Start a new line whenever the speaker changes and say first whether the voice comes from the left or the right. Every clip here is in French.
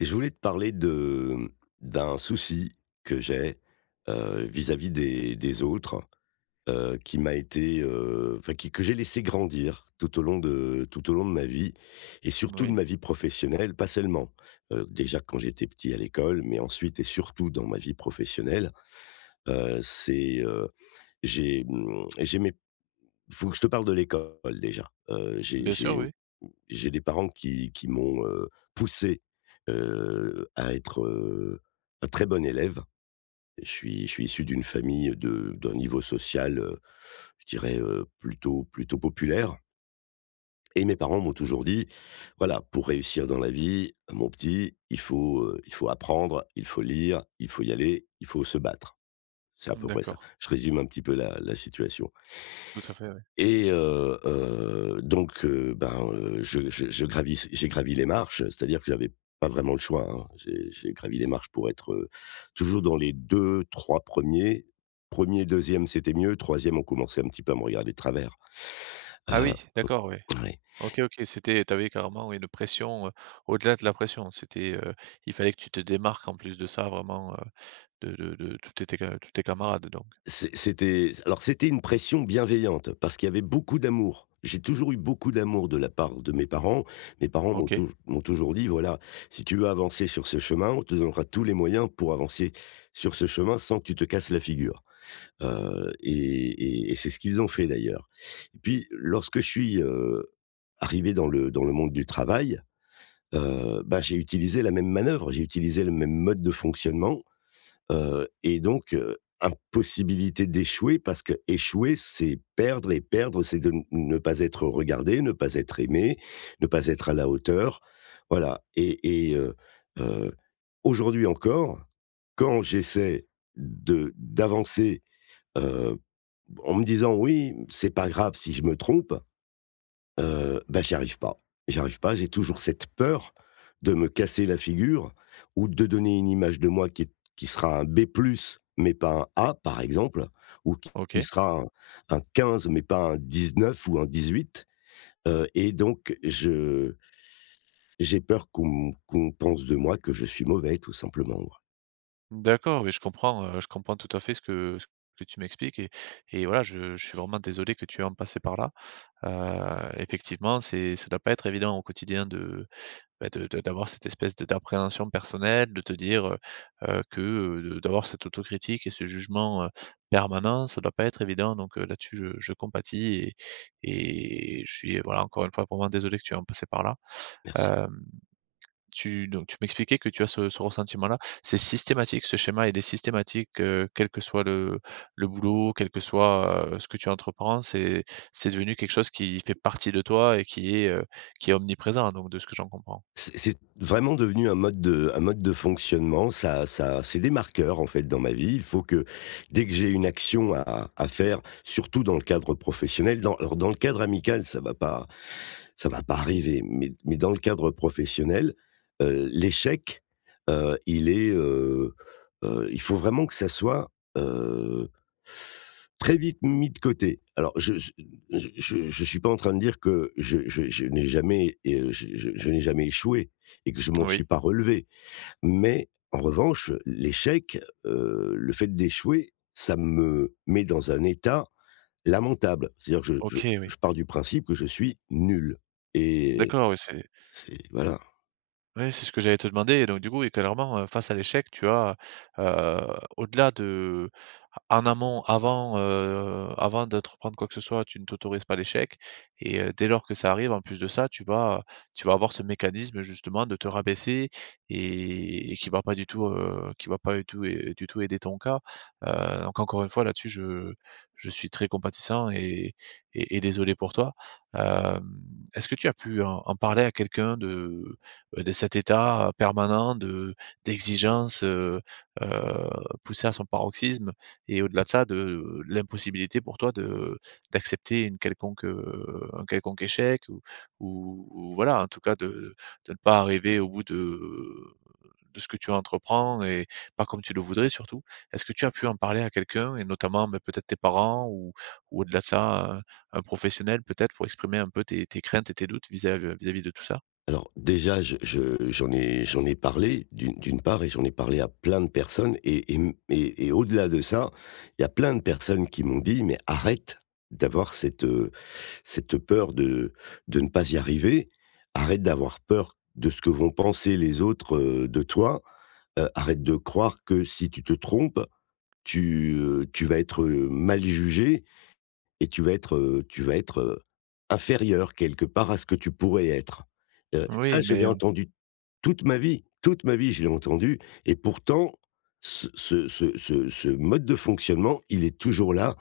left: Je voulais te parler de d'un souci que j'ai, vis-à-vis des autres, qui m'a été, enfin qui que j'ai laissé grandir tout au long de ma vie et surtout de
right: Oui,
left: ma vie professionnelle, pas seulement, déjà quand j'étais petit à l'école, mais ensuite et surtout dans ma vie professionnelle, c'est, j'ai, mmh, j'aimais faut que je te parle de l'école déjà.
right: bien sûr, oui.
left: J'ai des parents qui m'ont, poussé, à être, un très bon élève. Je suis issu d'une famille de d'un niveau social, je dirais, plutôt populaire, et mes parents m'ont toujours dit: «Voilà, pour réussir dans la vie, mon petit, il faut apprendre, il faut lire, il faut y aller, il faut se battre». C'est à peu près ça.
right: D'accord,
left: Je résume un petit peu la situation.
right: tout à fait, oui.
left: Je gravis j'ai gravi les marches, c'est-à-dire que j'avais pas vraiment le choix, hein. J'ai gravi les marches pour être, toujours dans les deux, trois premiers. Premier, deuxième, c'était mieux. Troisième, on commençait un petit peu à me regarder de travers.
right: Ah
left: Heu,
right: oui, d'accord, oui.
left: mmh, ouais.
right: OK, OK, c'était tu avais carrément oui, une pression, au-delà de la pression. C'était, il fallait que tu te démarques en plus de ça vraiment, de tous tes camarades donc.
left: C'est c'était alors c'était une pression bienveillante parce qu'il y avait beaucoup d'amour. J'ai toujours eu beaucoup d'amour de la part de mes parents.
right: OK,
left: M'ont toujours dit: «Voilà, si tu veux avancer sur ce chemin, on te donnera tous les moyens pour avancer sur ce chemin sans que tu te casses la figure». Heu et c'est ce qu'ils ont fait d'ailleurs. Et puis lorsque je suis, arrivé dans le monde du travail, j'ai utilisé la même manœuvre, j'ai utilisé le même mode de fonctionnement. Donc, impossibilité d'échouer parce que échouer, c'est perdre, et perdre, c'est de n ne pas être regardé, ne pas être aimé, ne pas être à la hauteur. Voilà et et heu heu, Aujourd'hui encore, quand j'essaie de d'avancer, heu, en me disant: «Oui, c'est pas grave si je me trompe», j'y arrive pas. J'y arrive pas, j'ai toujours cette peur de me casser la figure ou de donner une image de moi qui sera un B+ mais pas un A, par exemple, ou qui
right: OK.
left: sera un 15 mais pas un 19 ou un 18, donc je j'ai peur qu'on pense de moi que je suis mauvais, tout simplement, ouais.
right: D'accord, oui, je comprends tout à fait ce que tu m'expliques et et voilà, je suis vraiment désolé que tu aies à en passer par là. Effectivement, c'est ça doit pas être évident au quotidien de. Bah, de d'avoir cette espèce de d'appréhension personnelle, de te dire, que, de d'avoir cette autocritique et ce jugement, permanent, ça doit pas être évident donc là-dessus je compatis et je suis, voilà, encore une fois, vraiment désolé que tu en passé par là.
left: Merci.
right: Hem, tu donc tu m'expliquais que tu as ce ressentiment-là. C'est systématique, ce schéma, il est systématique, quel que soit le boulot, quel que soit, ce que tu entreprends, c'est devenu quelque chose qui fait partie de toi et qui est omniprésent donc de ce que j'en comprends?
left: C'est vraiment devenu un mode de fonctionnement. Ça c'est des marqueurs, en fait, dans ma vie. Il faut que, dès que j'ai une action à faire, surtout dans le cadre professionnel, dans le cadre amical, ça va pas arriver, mais dans le cadre professionnel, l'échec, heu, il est, heu il faut vraiment que ça soit, heu, très vite mis de côté. Je je suis pas en train de dire que je n'ai jamais échoué et que je m'en
right: Oui.
left: suis pas relevé. Mais en revanche, l'échec, le fait d'échouer, ça me met dans un état lamentable. C'est-à-dire que je
right: OK, oui.
left: je pars du principe que je suis nul et
right: D'accord, oui, c'est.
left: c'est voilà.
right: Oui, c'est ce que j'allais te demander et donc du coup, oui, clairement, face à l'échec, tu as, heu, au-delà de en amont, avant, avant d'entreprendre quoi que ce soit, tu ne t'autorises pas l'échec et dès lors que ça arrive, en plus de ça, tu vas avoir ce mécanisme justement de te rabaisser et qui va pas du tout, qui va pas du tout et du tout aider ton cas. Donc encore une fois, là-dessus, je suis très compatissant et désolé pour toi. Hem, est-ce que tu as pu en en parler à quelqu'un de cet état permanent de d'exigence, heu, poussé à son paroxysme et au-delà de ça, de l'impossibilité pour toi de d'accepter une quelconque, un quelconque échec ou voilà, en tout cas de ne pas arriver au bout de ce que tu entreprends et pas comme tu le voudrais surtout. Est-ce que tu as pu en parler à quelqu'un et notamment, bah, peut-être tes parents ou au-delà de ça, un professionnel peut-être pour exprimer un peu tes tes craintes et tes doutes vis-à-vis de tout ça?
left: Alors déjà, je j'en ai parlé d'une part, et j'en ai parlé à plein de personnes, et au-delà de ça, il y a plein de personnes qui m'ont dit: «Mais arrête d'avoir cette, cette peur de ne pas y arriver. Arrête d'avoir peur de ce que vont penser les autres, de toi. Arrête de croire que si tu te trompes, tu vas être, mal jugé, et tu vas être, inférieur quelque part à ce que tu pourrais être. Ça,
right: Oui,
left: je l'ai
right: mais.
left: entendu toute ma vie, je l'ai entendu, et pourtant, ce mode de fonctionnement, il est toujours là.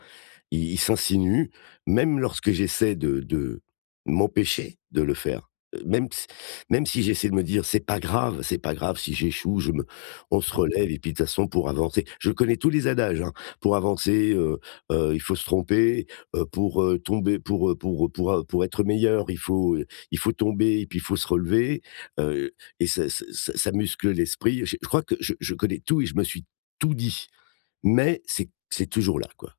left: Il s'insinue même lorsque j'essaie de m'empêcher de le faire. Heu, même s Même si j'essaie de me dire: c'est pas grave si j'échoue, je me on se relève et puis de toute façon pour avancer», je connais tous les adages, hein. Pour avancer, il faut se tromper, tomber, pour être meilleur, il faut tomber et puis il faut se relever, euh, et ça muscle l'esprit. Je crois que je connais tout et je me suis tout dit, mais c'est toujours là, quoi.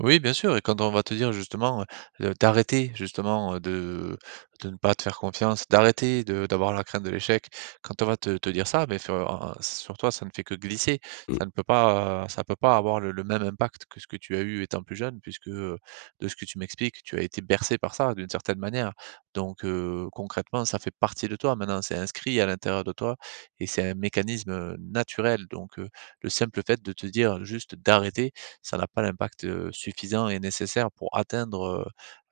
right: Oui, bien sûr, et quand on va te dire justement, d'arrêter justement, de ne pas te faire confiance, d'arrêter de d'avoir la crainte de l'échec, quand on va te dire ça, mais sur un sur toi, ça ne fait que glisser.
left: Mmh,
right: Ça ne peut pas ça peut pas avoir le même impact que ce que tu as eu étant plus jeune puisque, de ce que tu m'expliques, tu as été bercé par ça d'une certaine manière. Donc, concrètement, ça fait partie de toi maintenant, c'est inscrit à l'intérieur de toi et c'est un mécanisme, naturel. Donc, le simple fait de te dire juste d'arrêter ça n'a pas l'impact, suffisant et nécessaire pour atteindre,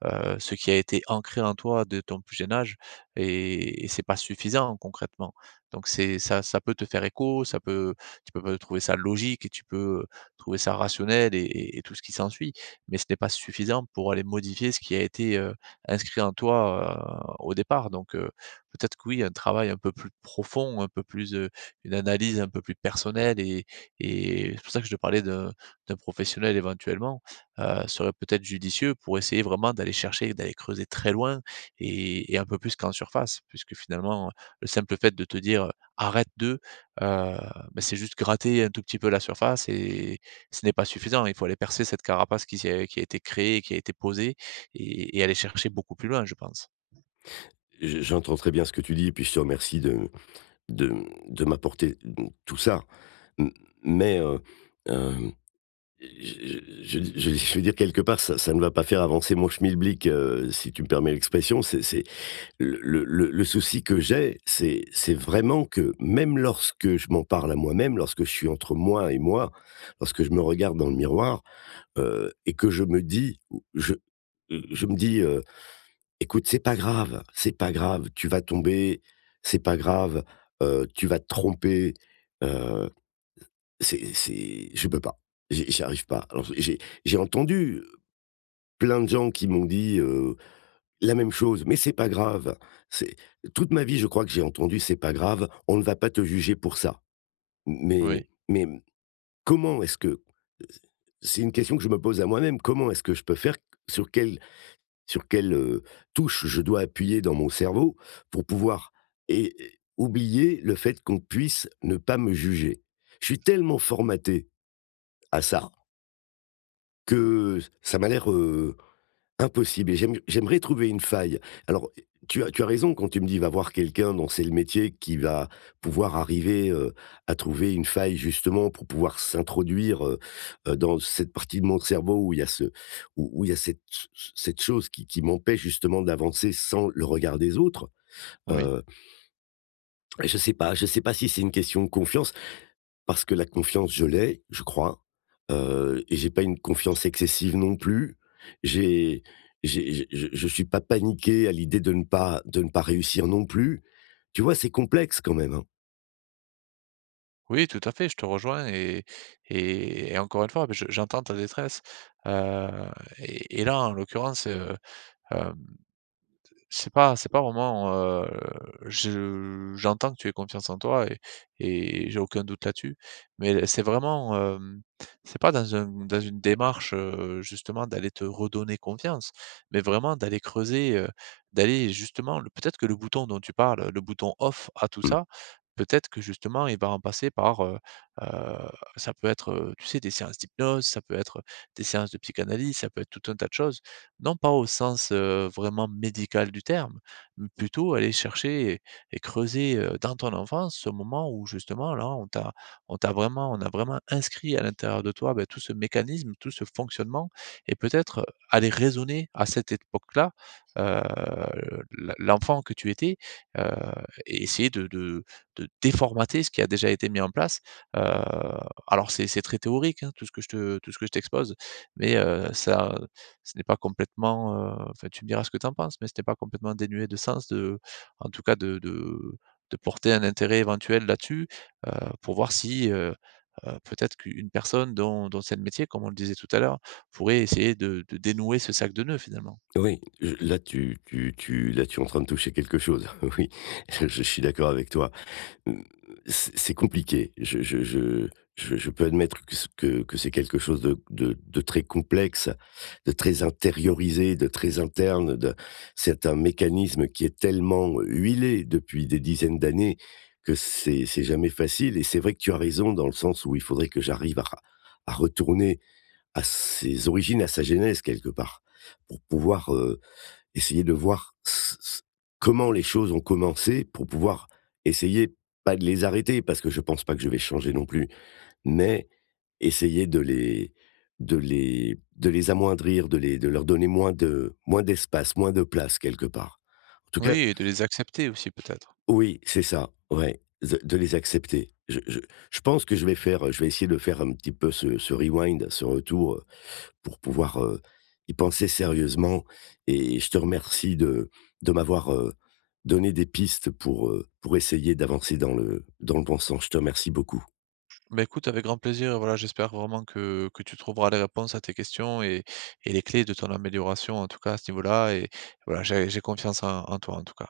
right: ce qui a été ancré en toi de ton plus jeune âge et c'est pas suffisant concrètement. Donc c'est ça ça peut te faire écho, ça peut tu peux trouver ça logique et tu peux, trouver ça rationnel et tout ce qui s'ensuit, mais ce n'est pas suffisant pour aller modifier ce qui a été, inscrit en toi, au départ. Donc peut-être que oui, un travail un peu plus profond, un peu plus, une analyse un peu plus personnelle et c'est pour ça que je te parlais d'un d'un professionnel éventuellement, serait peut-être judicieux pour essayer vraiment d'aller chercher, d'aller creuser très loin et un peu plus qu'en surface. Puisque finalement, le simple fait de te dire, «Arrête de», bah, c'est juste gratter un tout petit peu la surface et ce n'est pas suffisant. Il faut aller percer cette carapace qui s'est qui a été créée, qui a été posée et aller chercher beaucoup plus loin, je pense.
left: je j'entends très bien ce que tu dis et puis je te remercie de de de m'apporter, mmh, tout ça. M mais, hem, je veux dire quelque part, ça ne va pas faire avancer mon schmilblick, si tu me permets l'expression. C'est le souci que j'ai, c'est vraiment que même lorsque je m'en parle à moi-même, lorsque je suis entre moi et moi, lorsque je me regarde dans le miroir. Que je me dis, je je me dis, heu: «Écoute, c'est pas grave, tu vas tomber, c'est pas grave, tu vas te tromper». Heu, c'est je peux pas, j'y arrive pas. Alors j'ai entendu plein de gens qui m'ont dit, la même chose: «Mais c'est pas grave». C'est toute ma vie, je crois que j'ai entendu: «C'est pas grave, on ne va pas te juger pour ça».
right: Oui,
left: Mais comment est-ce que c'est une question que je me pose à moi-même, comment est-ce que je peux faire? Sur quel Sur quelle, touche je dois appuyer dans mon cerveau pour pouvoir et oublier le fait qu'on puisse ne pas me juger. Je suis tellement formaté à ça que ça m'a l'air, impossible, et j'aimerais trouver une faille. Alors, tu as raison quand tu me dis: «Va voir quelqu'un dont c'est le métier, qui va pouvoir arriver, à trouver une faille» justement pour pouvoir s'introduire, dans cette partie de mon cerveau où il y a ce où où il y a cette chose qui m'empêche justement d'avancer sans le regard des autres.
right: oui.
left: Heu, je sais pas, si c'est une question de confiance. Parce que la confiance, je l'ai, je crois, et j'ai pas une confiance excessive non plus. J'ai j'ai je suis pas paniqué à l'idée de ne pas réussir non plus. Tu vois, c'est complexe quand même, hein.
right: Oui, tout à fait, je te rejoins et encore une fois, je j'entends ta détresse, heu et là, en l'occurrence, hem. C'est pas vraiment, je j'entends que tu aies confiance en toi et j'ai aucun doute là-dessus, mais c'est vraiment, hem, c'est pas dans un dans une démarche, justement d'aller te redonner confiance, mais vraiment d'aller creuser, d'aller justement le peut-être que le bouton dont tu parles, le bouton off à tout
left: Mmh.
right: ça, peut-être que justement il va en passer par, heu, ça peut être, tu sais, des séances d'hypnose, ça peut être des séances de psychanalyse, ça peut être tout un tas de choses non pas au sens, vraiment médical du terme, mais plutôt aller chercher et creuser, dans ton enfance ce moment où justement là on t'a vraiment on a vraiment inscrit à l'intérieur de toi, beh, tout ce mécanisme, tout ce fonctionnement et peut-être aller raisonner à cette époque-là, heu, l'enfant que tu étais, heu et essayer de de déformater ce qui a déjà été mis en place. Heu, alors c'est très théorique, hein, tout ce que je te tout ce que je t'expose, mais ça ce n'est pas complètement, enfin, tu me diras ce que tu en penses, mais ce n'est pas complètement dénué de sens de en tout cas de de porter un intérêt éventuel là-dessus, heu, pour voir si, peut-être qu'une personne dont c'est le métier, comme on le disait tout à l'heure, pourrait essayer de dénouer ce sac de nœuds finalement.
left: Oui, là tu es en train de toucher quelque chose. Oui, je suis d'accord avec toi. Hum, C'est compliqué. Je peux admettre que c'est quelque chose de, de très complexe, de très intériorisé, de très interne. De- C'est un mécanisme qui est tellement huilé depuis des dizaines d'années que c'est jamais facile. Et c'est vrai que tu as raison dans le sens où il faudrait que j'arrive à retourner à ses origines, à sa genèse quelque part, pour pouvoir, essayer de voir s s comment les choses ont commencé, pour pouvoir essayer, pas de les arrêter parce que je pense pas que je vais changer non plus, mais essayer de les amoindrir, de leur donner moins de moins d'espace, moins de place quelque part. En tout cas,
right: Oui et de les accepter aussi peut-être.
left: oui, c'est ça, ouais, de les accepter. Je Je pense que je vais essayer de faire un petit peu ce rewind, ce retour, pour pouvoir, y penser sérieusement et je te remercie de m'avoir, donné des pistes pour essayer d'avancer dans le bon sens. Je te remercie beaucoup.
right: Bah, écoute avec grand plaisir, voilà, j'espère vraiment que tu trouveras les réponses à tes questions et les clés de ton amélioration en tout cas à ce niveau-là et voilà, j'ai confiance en en toi en tout cas.